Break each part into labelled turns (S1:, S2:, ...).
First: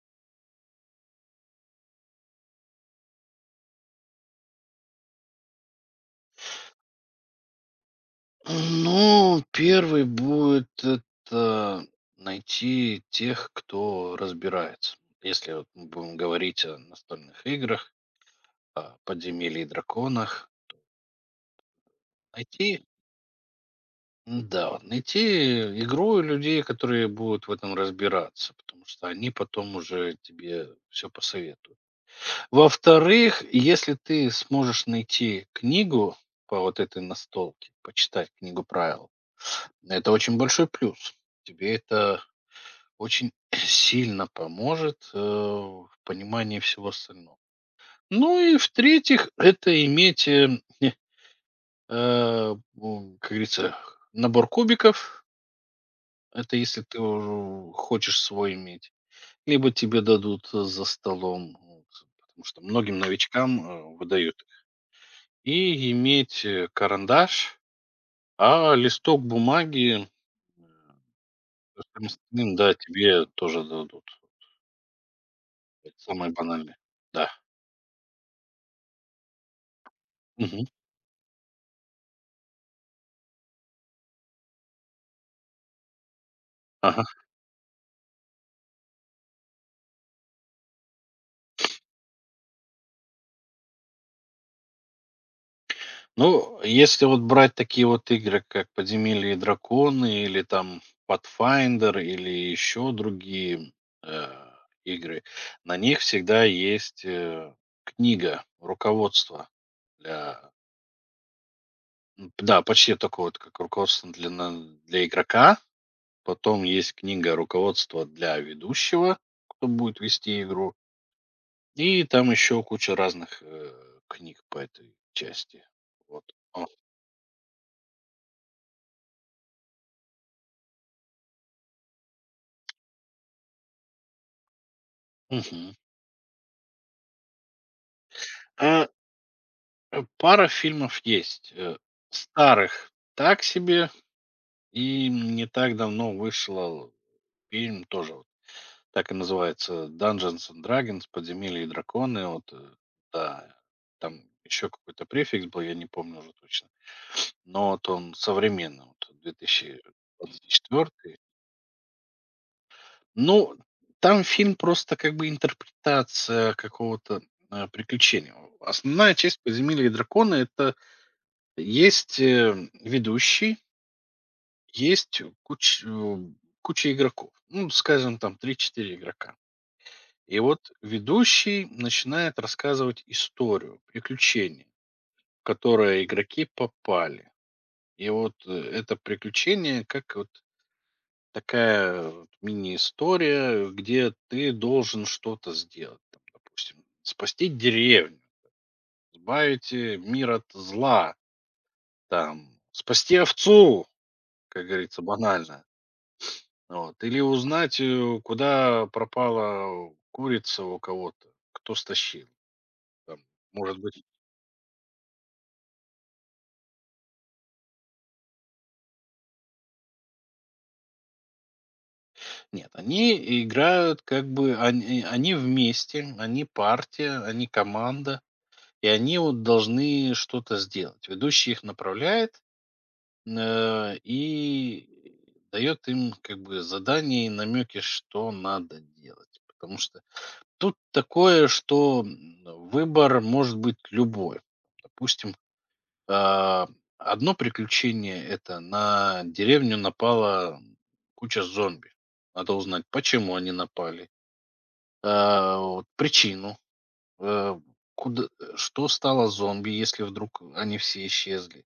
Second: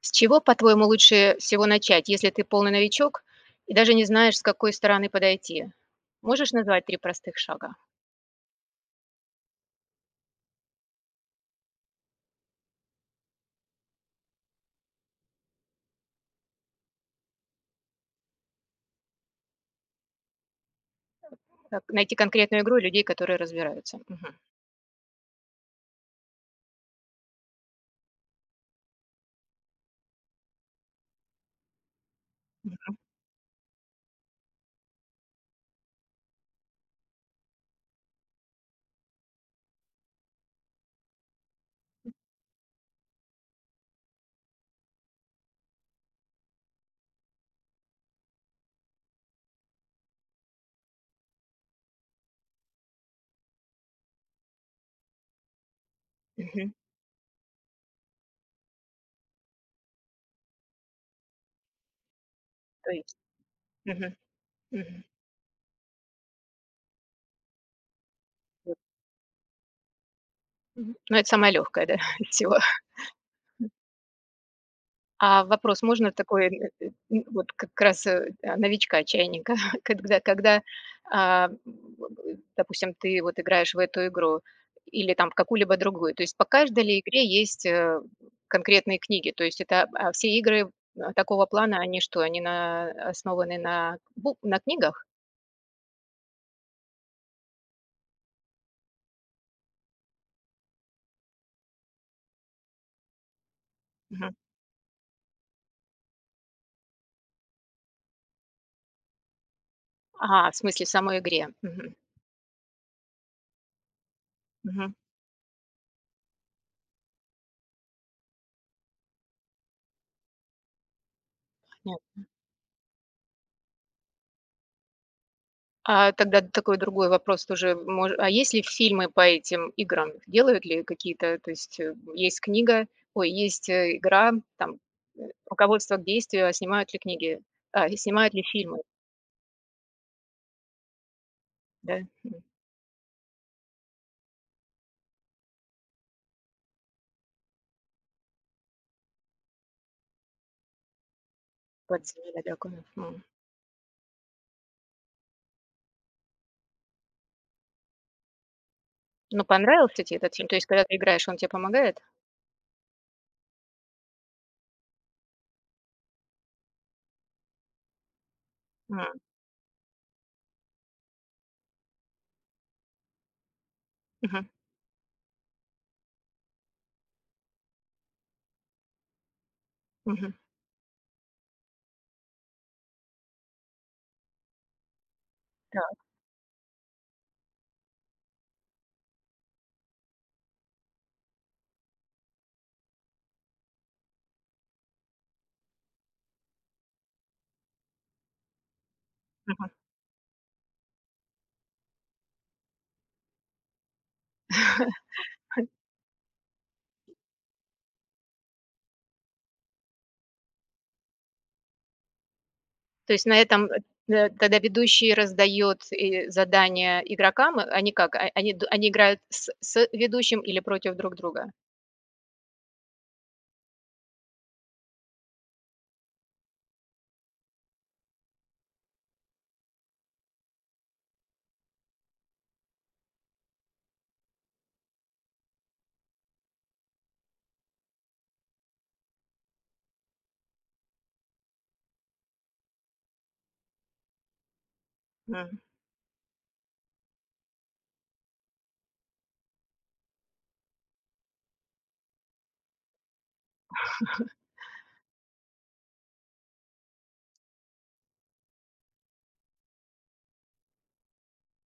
S1: С чего, по-твоему, лучше всего начать, если ты полный новичок и даже не знаешь, с какой стороны подойти? Можешь назвать 3 простых шага?
S2: Ну, первый будет это найти тех, кто разбирается. Если вот мы будем говорить о настольных играх, о подземелье и драконах,
S1: Как найти конкретную игру и
S2: найти,
S1: людей, которые разбираются? Мгм.
S2: да, вот найти игру и людей, которые будут в этом разбираться, потому что они потом уже тебе все посоветуют. Во-вторых, если ты сможешь найти книгу по вот этой настолке, почитать книгу правил, это очень большой плюс. Тебе это очень сильно поможет, в понимании всего остального. Ну и в-третьих, это иметь, э, у как говорится, набор кубиков. Это
S1: Мгм.
S2: если ты уже хочешь свой иметь. Либо тебе дадут за столом, вот, потому что
S1: То
S2: многим
S1: есть.
S2: новичкам,
S1: Мгм.
S2: выдают их.
S1: Мгм.
S2: И иметь, карандаш, а
S1: Вот.
S2: листок бумаги, э,
S1: Мгм. Ну, это самое легкое, да,
S2: всем
S1: из
S2: остальным,
S1: всего.
S2: да, тебе тоже дадут.
S1: А вопрос,
S2: Это
S1: можно
S2: самое
S1: такой,
S2: банальное.
S1: н
S2: Да.
S1: вот как раз, новичка-чайника, когда когда,
S2: Мгм.
S1: а, м, м, допустим, ты вот играешь в эту игру или там в какую-либо другую. То есть по каждой ли
S2: Ага.
S1: игре есть, конкретные книги? То есть это, все игры, такого плана, они что, они на основаны на бу на книгах?
S2: Ну, если вот брать такие вот игры, как "Подземелье и драконы", или там "Pathfinder", или еще другие, э,
S1: Мгм.
S2: игры, на них всегда есть, книга, руководство для
S1: А, в смысле, в самой игре. Мгм.
S2: м, да, почти такое вот, как руководство для на
S1: Мгм.
S2: для игрока. Потом есть книга руководства для ведущего, кто будет вести игру. И там еще куча разных, книг по этой части.
S1: А
S2: Вот.
S1: тогда
S2: О.
S1: такой другой вопрос тоже. А есть ли фильмы по этим играм? Делают ли какие-то? То есть есть книга, ой, есть игра, там э,
S2: Мгм.
S1: руководство к действию, а снимают ли книги? А, и снимают ли фильмы?
S2: А Пара фильмов есть.
S1: Да? М,
S2: Старых так себе. И не так давно вышел фильм тоже. Вот так и называется Dungeons and Dragons, подземелье и драконы.
S1: «Подземелье
S2: Вот,
S1: драконов». М.
S2: да, там еще какой-то префикс был, я не помню уже точно. Но вот он современный, вот
S1: Ну, понравился тебе этот фильм? То есть, когда ты
S2: 2024.
S1: играешь, он тебе помогает?
S2: Ну, там фильм просто как бы интерпретация какого-то приключения. Основная
S1: М,
S2: часть подземелья и дракона это есть, ведущий,
S1: мгм,
S2: есть куча игроков. Ну, скажем, там три-четыре игрока.
S1: мгм.
S2: И вот ведущий начинает рассказывать историю, приключение, в
S1: Так,
S2: которое игроки попали. И вот, это приключение как вот такая вот мини-история, где ты должен что-то сделать. Там, допустим, спасти деревню,
S1: мгм.
S2: избавить, мир от зла, там, спасти овцу, как говорится, банально. Вот. Или узнать, куда пропала курица у кого-то, кто стащил.
S1: То
S2: Там,
S1: есть на этом
S2: может быть,
S1: тогда ведущий раздает задания игрокам, они как? Они, они играют с ведущим или против друг друга?
S2: нет. Они играют как бы, они вместе, они партия, они команда, и они вот должны что-то сделать. Ведущий их направляет и дает им как бы задание и намеки, что надо делать. Потому что тут такое, что м, выбор может быть любой. Допустим,
S1: М.
S2: а, одно приключение это на деревню напала куча зомби. Надо узнать, почему они напали, а, вот причину, э, куда, что стало зомби, если вдруг они все исчезли.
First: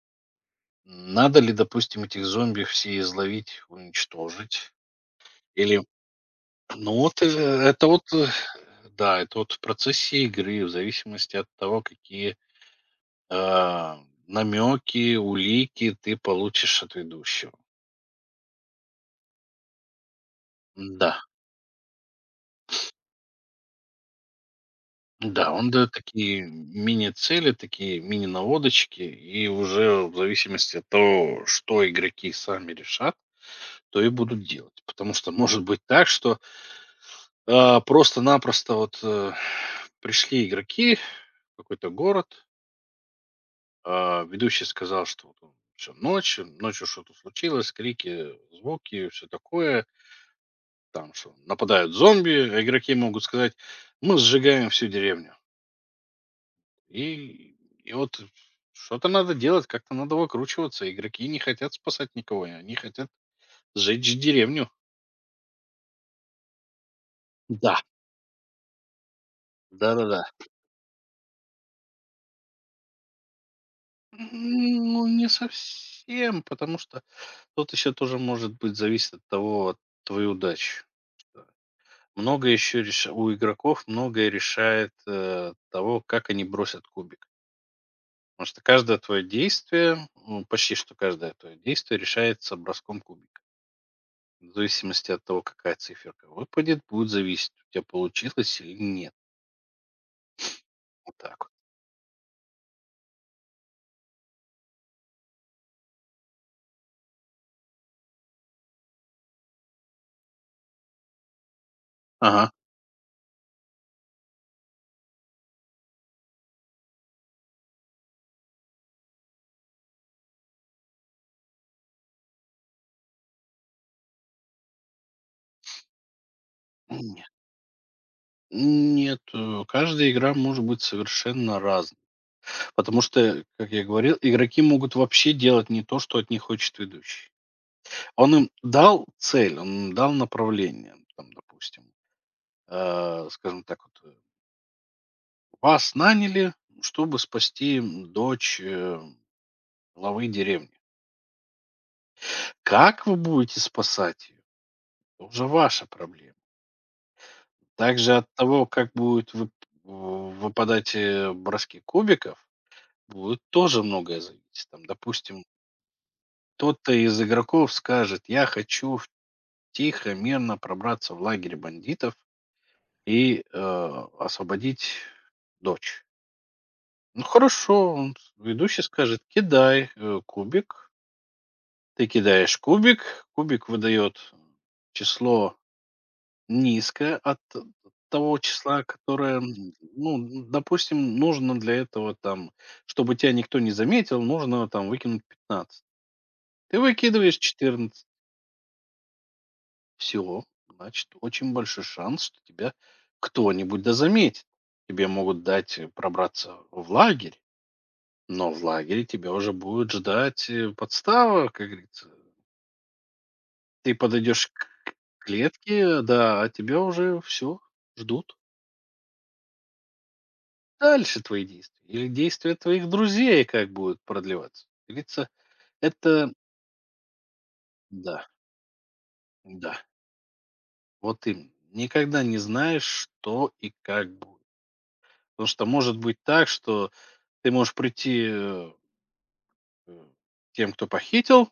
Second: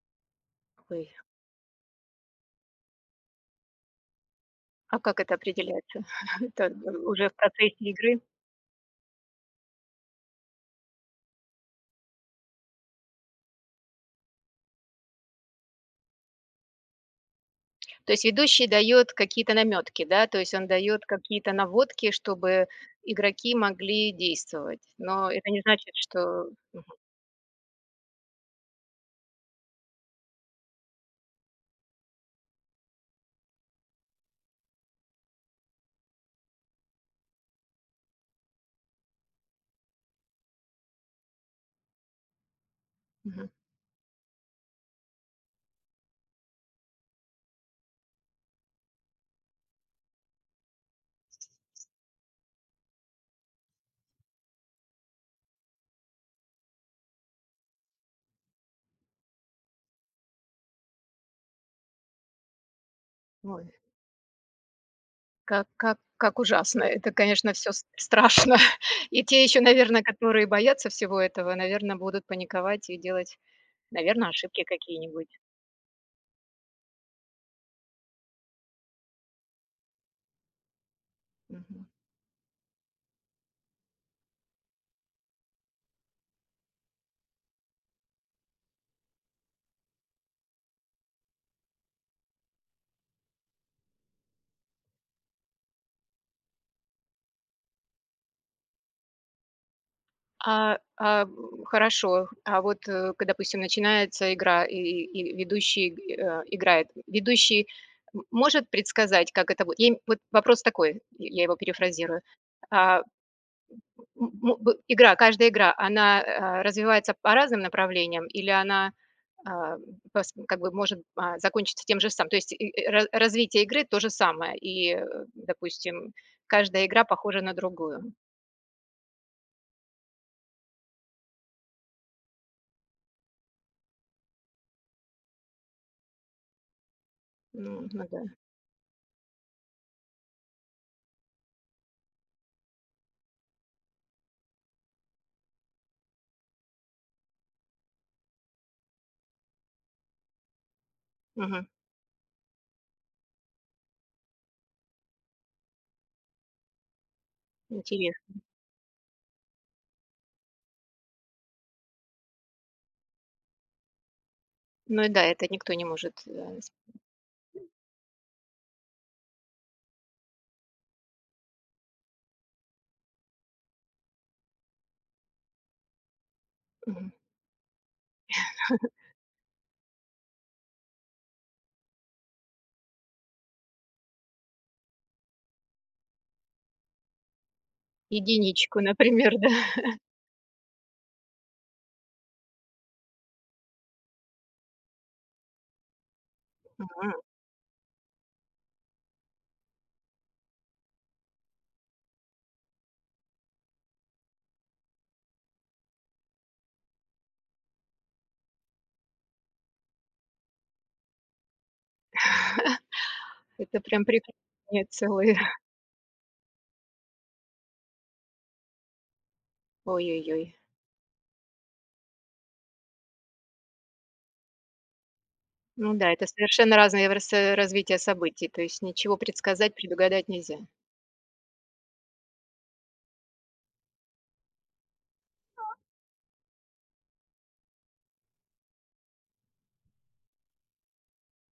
S1: Ой.
S2: Надо ли, допустим, этих зомби все изловить, уничтожить?
S1: А как это
S2: Или,
S1: определяется? Это,
S2: ну вот,
S1: уже в процессе
S2: это вот,
S1: игры?
S2: да, это вот в процессе игры, в зависимости от того, какие а, намеки, улики ты получишь от ведущего.
S1: То есть ведущий дает какие-то намётки, да? То есть он дает
S2: Да,
S1: какие-то наводки, чтобы игроки могли действовать. Но это
S2: да,
S1: не
S2: он даёт
S1: значит,
S2: такие
S1: что Мгм.
S2: мини-цели, такие мини-наводочки, и уже в зависимости от того, что игроки сами решат, то и будут делать. Потому что может быть так, что, а, просто-напросто вот, пришли игроки в какой-то город, а, ведущий сказал, что вот он ночь, ночью что-то случилось, крики, звуки, все такое. Там что нападают зомби, а игроки могут сказать: "Мы сжигаем всю деревню". И, и вот что-то надо делать, как-то надо выкручиваться. Игроки не хотят спасать никого, они хотят
S1: Ой,
S2: сжечь деревню.
S1: как ужасно. Это, конечно, все
S2: Да,
S1: страшно. И те ещё, наверное,
S2: да-да-да.
S1: которые боятся всего этого, наверное, будут паниковать и делать, наверное, ошибки
S2: М, ну, не
S1: какие-нибудь.
S2: совсем, потому что тут еще тоже может быть зависит от того, от твоей удачи. Да.
S1: Мгм.
S2: Много еще реш... у игроков многое решает того, как они бросят кубик. Потому что каждое твое действие, ну, почти что каждое твое действие решается броском кубика. В зависимости от того, какая циферка выпадет, будет зависеть, у тебя получилось или нет. Вот так вот.
S1: Хорошо. А вот, к допустим, начинается игра, и ведущий, играет. Ведущий может предсказать, как это будет? Я им вот вопрос такой, я его перефразирую.
S2: Ага.
S1: А, м мо бы Игра, каждая игра, она, развивается по разным направлениям или она, а, пос как бы может, закончиться тем же самым? То есть и ра развитие игры то же самое, и, допустим, каждая игра
S2: Нет,
S1: похожа на другую.
S2: Нет, каждая игра может быть совершенно разной. Потому что, как я говорил, игроки могут вообще делать не то, что от них хочет ведущий.
S1: Ну да.
S2: Он им дал цель, он им дал направление, там, допустим, скажем так, вот, вас наняли, чтобы спасти м, дочь главы деревни.
S1: Мгм.
S2: Как вы будете спасать ее? Это уже ваша проблема.
S1: Интере
S2: Также от того, как будут выпадать, броски кубиков, будет тоже многое зависеть. Там,
S1: Ну да,
S2: допустим,
S1: это никто не может, э, с
S2: кто-то из игроков скажет: "Я хочу в тихо, мирно пробраться в лагерь бандитов и, освободить дочь".
S1: мгм.
S2: Ну, хорошо, он с ведущий скажет: "Кидай, кубик". Ты кидаешь кубик, кубик выдает число низкая от того
S1: Единичку,
S2: числа,
S1: например,
S2: которое,
S1: да.
S2: м, ну, допустим, нужно для этого там, чтобы тебя никто не заметил, нужно там выкинуть 15. Ты
S1: А,
S2: выкидываешь 14 всего, значит, очень большой шанс, что тебя кто-нибудь да заметит. Тебе могут дать, пробраться в лагерь, но в лагере тебя уже будет ждать, подстава, как говорится.
S1: это
S2: Ты
S1: прям
S2: подойдешь
S1: приключения
S2: к
S1: целые.
S2: клетке, да, а тебя уже все ждут.
S1: Ой-ой-ой.
S2: Дальше твои действия? Или действия твоих друзей как будут продлеваться? Делиться
S1: Ну да, это
S2: это
S1: совершенно разные развития
S2: да,
S1: событий, то есть ничего
S2: да,
S1: предсказать, предугадать нельзя.
S2: вот именно. Никогда не знаешь, что и как будет. Потому что может быть так, что ты можешь прийти э, к тем, кто похитил,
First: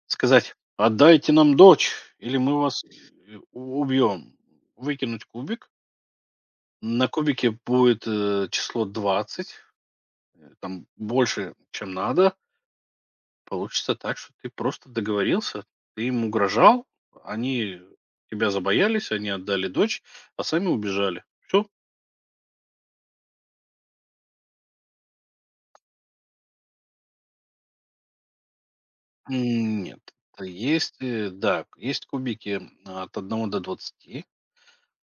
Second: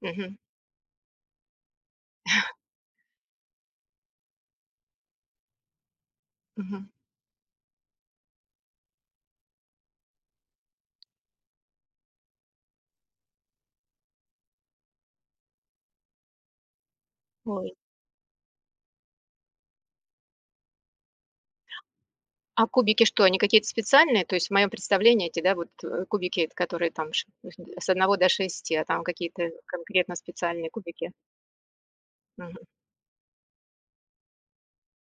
S1: Мгм,
S2: сказать, отдайте нам дочь, или мы вас убьем. Выкинуть кубик.
S1: мгм.
S2: На кубике будет число 20, там больше, чем надо. Получится так, что ты просто договорился, ты им угрожал,
S1: Ой.
S2: они тебя забоялись, они отдали дочь, а сами убежали. Все?
S1: А кубики что, они какие-то специальные? То есть в моем представлении эти, да, вот, кубики, это которые там ш с одного до шести, а там какие-то
S2: Нет.
S1: конкретно специальные
S2: Есть,
S1: кубики.
S2: да, есть кубики
S1: Мгм,
S2: м, от 1 до 20,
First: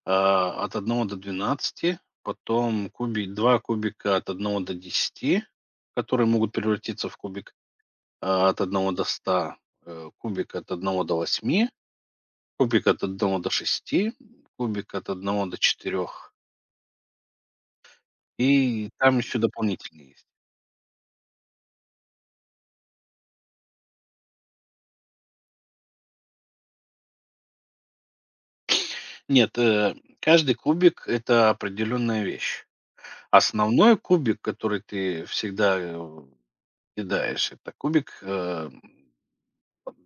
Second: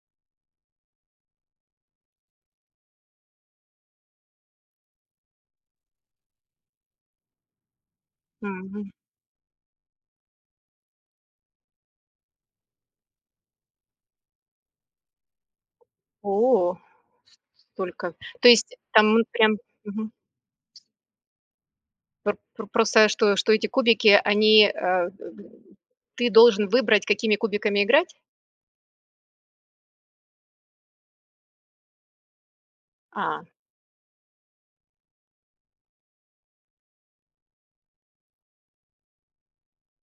S2: а, от 1 до 12, потом кубик 2 кубика от 1 до 10, которые могут превратиться в кубик, а, от
S1: мгм.
S2: одного до ста, кубик от 1 до 8, кубик от 1 до 6, кубик от одного до 4.
S1: О, столько. То есть
S2: И
S1: там
S2: там еще
S1: прям
S2: дополнительные есть.
S1: Пр пр просто что эти кубики, они, ты должен выбрать, какими кубиками играть?
S2: Нет, каждый кубик- это определенная вещь.
S1: А,
S2: Основной кубик, который ты всегда, кидаешь, это кубик,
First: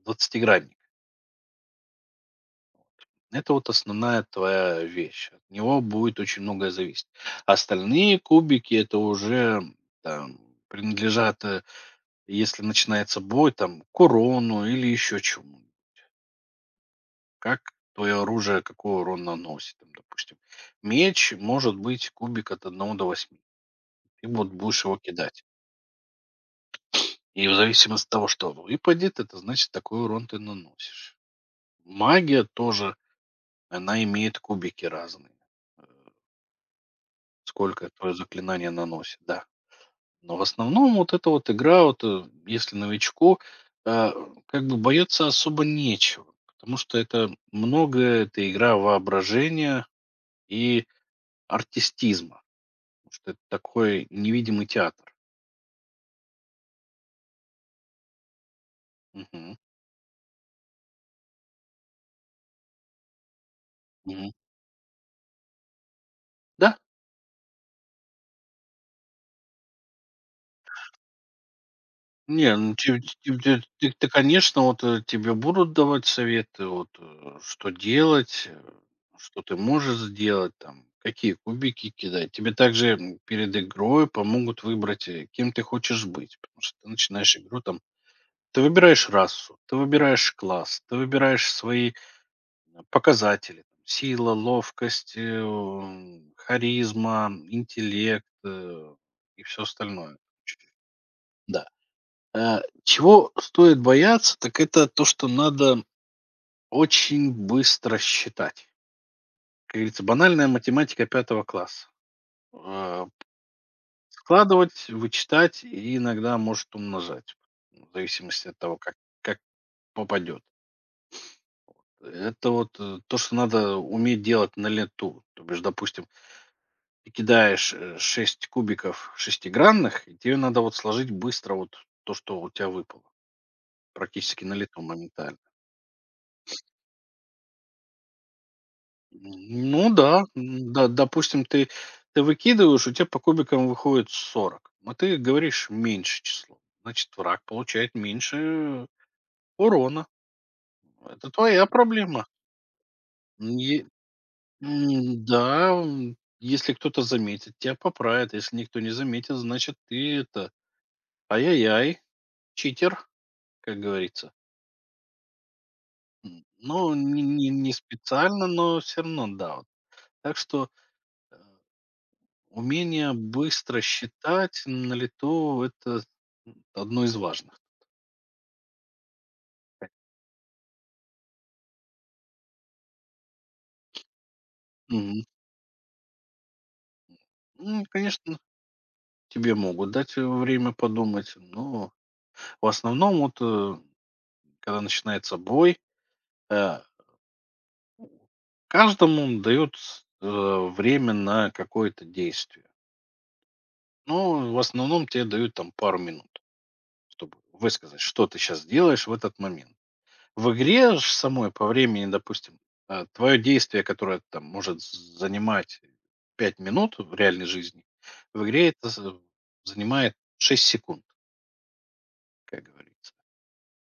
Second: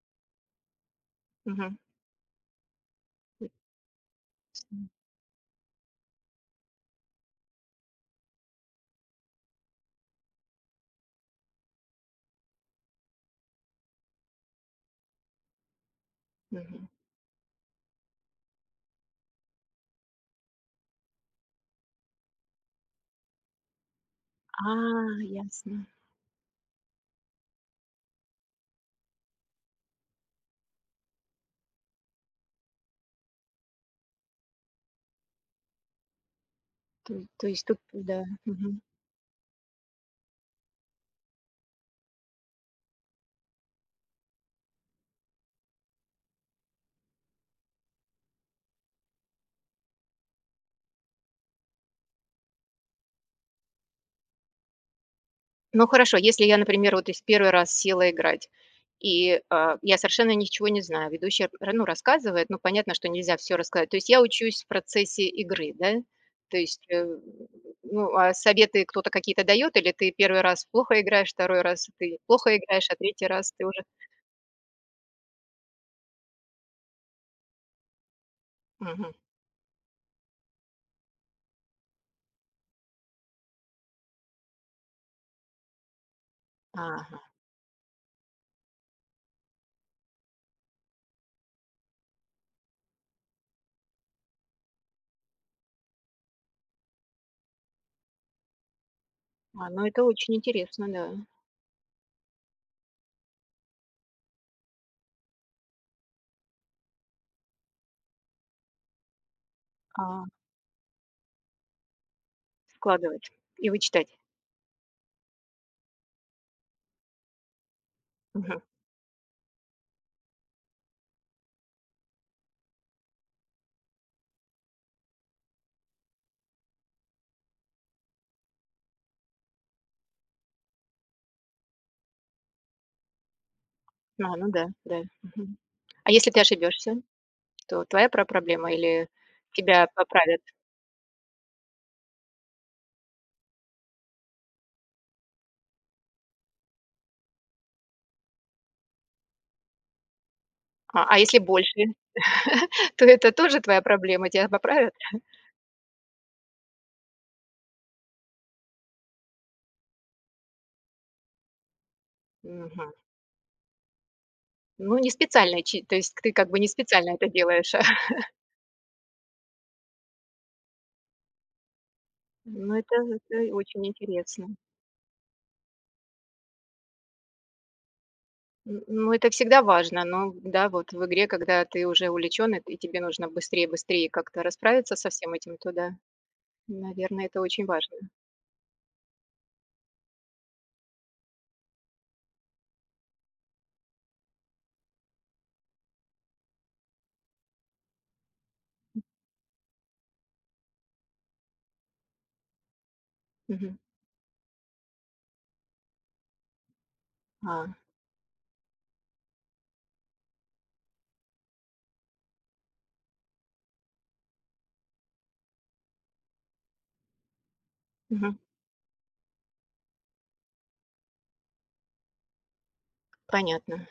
S2: двадцатигранник.
S1: мгм.
S2: Это вот основная твоя вещь. От него будет очень многое зависеть. Остальные кубики- это уже там принадлежат, если начинается бой, там, к урону или еще чему.
S1: Мгм.
S2: Как твое оружие, какой урон наносит, там, допустим. Меч может быть кубик от 1 до 8, ты вот
S1: А,
S2: будешь его кидать.
S1: ясно.
S2: И в зависимости от того, что выпадет, это значит, такой урон ты наносишь. Магия тоже, она имеет кубики разные. э,
S1: То есть тут,
S2: Сколько твое
S1: да,
S2: заклинание
S1: мгм.
S2: наносит, да. Но в основном вот эта вот игра, вот если новичку, э, как бы бояться особо нечего. Потому что это многое, это игра воображения и артистизма. Потому что это такой невидимый театр.
S1: Ну хорошо, если я, например, вот из первый раз села играть, и,
S2: Мгм.
S1: я совершенно ничего не знаю, ведущий, р ну, рассказывает, ну, понятно, что нельзя все рассказать. То есть я
S2: Мгм.
S1: учусь в процессе игры, да? То
S2: Да.
S1: есть, ну, а советы кто-то какие-то дает, или ты первый раз плохо играешь, второй раз ты
S2: Не,
S1: плохо
S2: ну
S1: играешь, а
S2: ти
S1: третий
S2: ти
S1: раз
S2: ти
S1: ты уже
S2: ты ты, конечно, вот, тебе будут давать советы, вот, что делать,
S1: Мгм.
S2: что ты можешь сделать, там, какие кубики кидать. Тебе также, м, перед игрой помогут выбрать, кем ты хочешь быть, потому что ты
S1: Ага.
S2: начинаешь игру там ты выбираешь расу, ты выбираешь класс, ты выбираешь свои показатели: сила, ловкость, м, харизма, интеллект, и все
S1: А, ну это
S2: остальное.
S1: очень интересно, да.
S2: Да. А, чего стоит бояться, так это то, что надо очень быстро считать. Как говорится,
S1: А,
S2: банальная математика 5 класса. А,
S1: складывать и вычитать.
S2: складывать, вычитать и иногда, может, умножать, в зависимости от
S1: Мгм.
S2: того, как попадет. Это вот, то, что надо уметь делать на лету. То бишь, допустим ты кидаешь, 6 кубиков шестигранных, и тебе надо вот сложить быстро вот то, что у тебя выпало,
S1: А,
S2: практически
S1: ну
S2: на
S1: да,
S2: лету
S1: да.
S2: моментально.
S1: Мгм. А если ты ошибешься? То твоя пра проблема или тебя
S2: Ну да,
S1: поправят?
S2: м, да, допустим, ты выкидываешь, у тебя по кубикам выходит 40, но ты говоришь меньше число. Значит, враг получает меньше урона.
S1: А
S2: Это
S1: если
S2: твоя
S1: больше,
S2: проблема.
S1: то это тоже
S2: Е
S1: твоя проблема, тебя поправят?
S2: м, да, м, если кто-то заметит, тебя поправят. Если никто не заметит, значит, ты это, ай-яй-яй,
S1: Мгм.
S2: читер, как говорится.
S1: Ну, не специально, чи то есть
S2: М,
S1: ты как бы не
S2: ну,
S1: специально
S2: не
S1: это
S2: не не
S1: делаешь.
S2: специально, но все равно, да, вот. Так что, э,
S1: Ну, это
S2: умение
S1: это
S2: быстро
S1: очень интересно.
S2: считать на лету- это, м, одно из важных.
S1: Н ну, это всегда важно, но да, вот в игре, когда ты уже увлечен, и тебе нужно быстрее, быстрее как-то расправиться со
S2: Мгм.
S1: всем этим, то да, наверное, это очень
S2: Ну,
S1: важно.
S2: конечно, тебе могут дать, время подумать, но в основном вот, когда начинается бой, э, каждому дают время на какое-то действие.
S1: Мгм.
S2: Но в основном те дают там пару минут, чтобы
S1: А,
S2: высказать, что ты сейчас делаешь в этот момент. В игре ж самой по времени, допустим, твое действие, которое там может з занимать 5 минут в реальной жизни,
S1: мгм.
S2: в игре это з занимает 6 секунд, как говорится.
S1: Понятно.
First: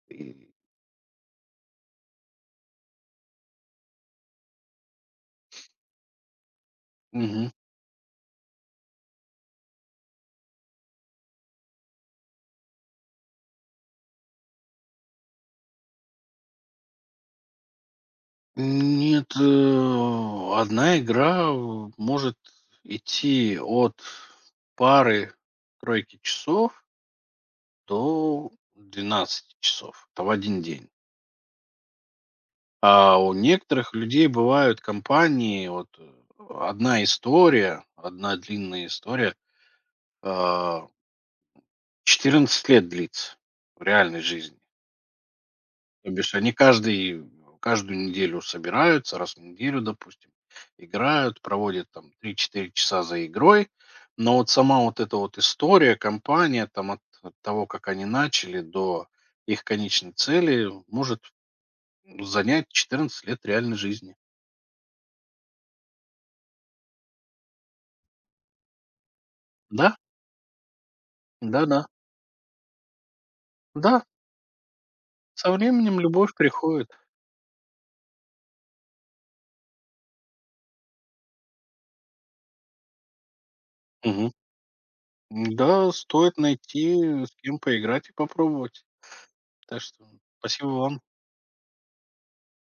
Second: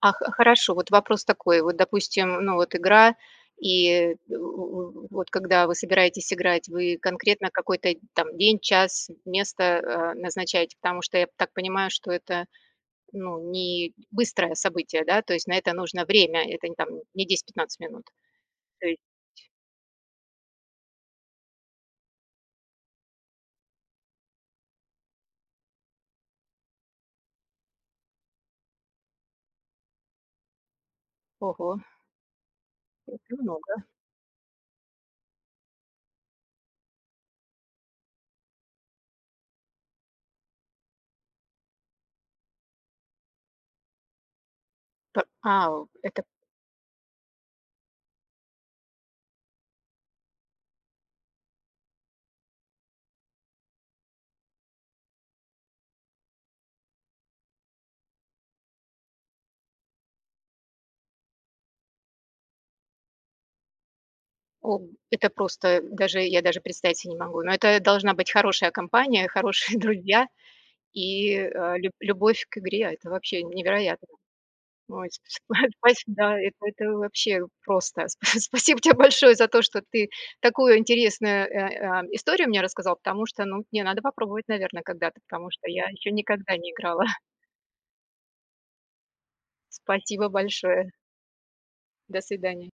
S1: А х
S2: И
S1: хорошо, вот вопрос такой. Вот, допустим, ну, вот игра, и в вот когда вы собираетесь играть, вы
S2: мгм.
S1: конкретно какой-то там день, час, место, назначаете? Потому что я так понимаю, что это, ну, не быстрое событие, да? То есть на это нужно время, это не там не 10–15 минут. То есть
S2: Нет, 1 игра в может идти от пары-тройки часов до 12 часов. Это в один день.
S1: ого,
S2: А у
S1: это много.
S2: некоторых людей бывают компании, вот одна история, одна длинная история, а, 14 лет длится в реальной жизни.
S1: П А,
S2: То
S1: это
S2: бишь они каждый, каждую неделю собираются, раз в неделю, допустим, играют, проводят там три-четыре часа за игрой. Но вот сама вот эта вот история, компания, там от того, как они начали до их конечной цели, может занять 14 лет реальной жизни.
S1: о это просто даже я даже представить себе не могу. Но это должна быть хорошая компания, хорошие
S2: Да,
S1: друзья, и,
S2: да, да.
S1: лю любовь к игре — а это вообще
S2: Да,
S1: невероятно. Ой, сп сп
S2: со временем
S1: спасибо,
S2: любовь
S1: да, это
S2: приходит.
S1: вообще просто. Сп Спасибо тебе большое за то, что ты такую интересную, историю мне рассказал, потому что, ну, мне надо
S2: Мгм.
S1: попробовать, наверное, когда-то, потому что я
S2: Да
S1: еще
S2: стоит
S1: никогда не
S2: найти,
S1: играла.
S2: с кем поиграть и попробовать. Так что
S1: Спасибо
S2: спасибо
S1: большое.
S2: вам.
S1: До свидания.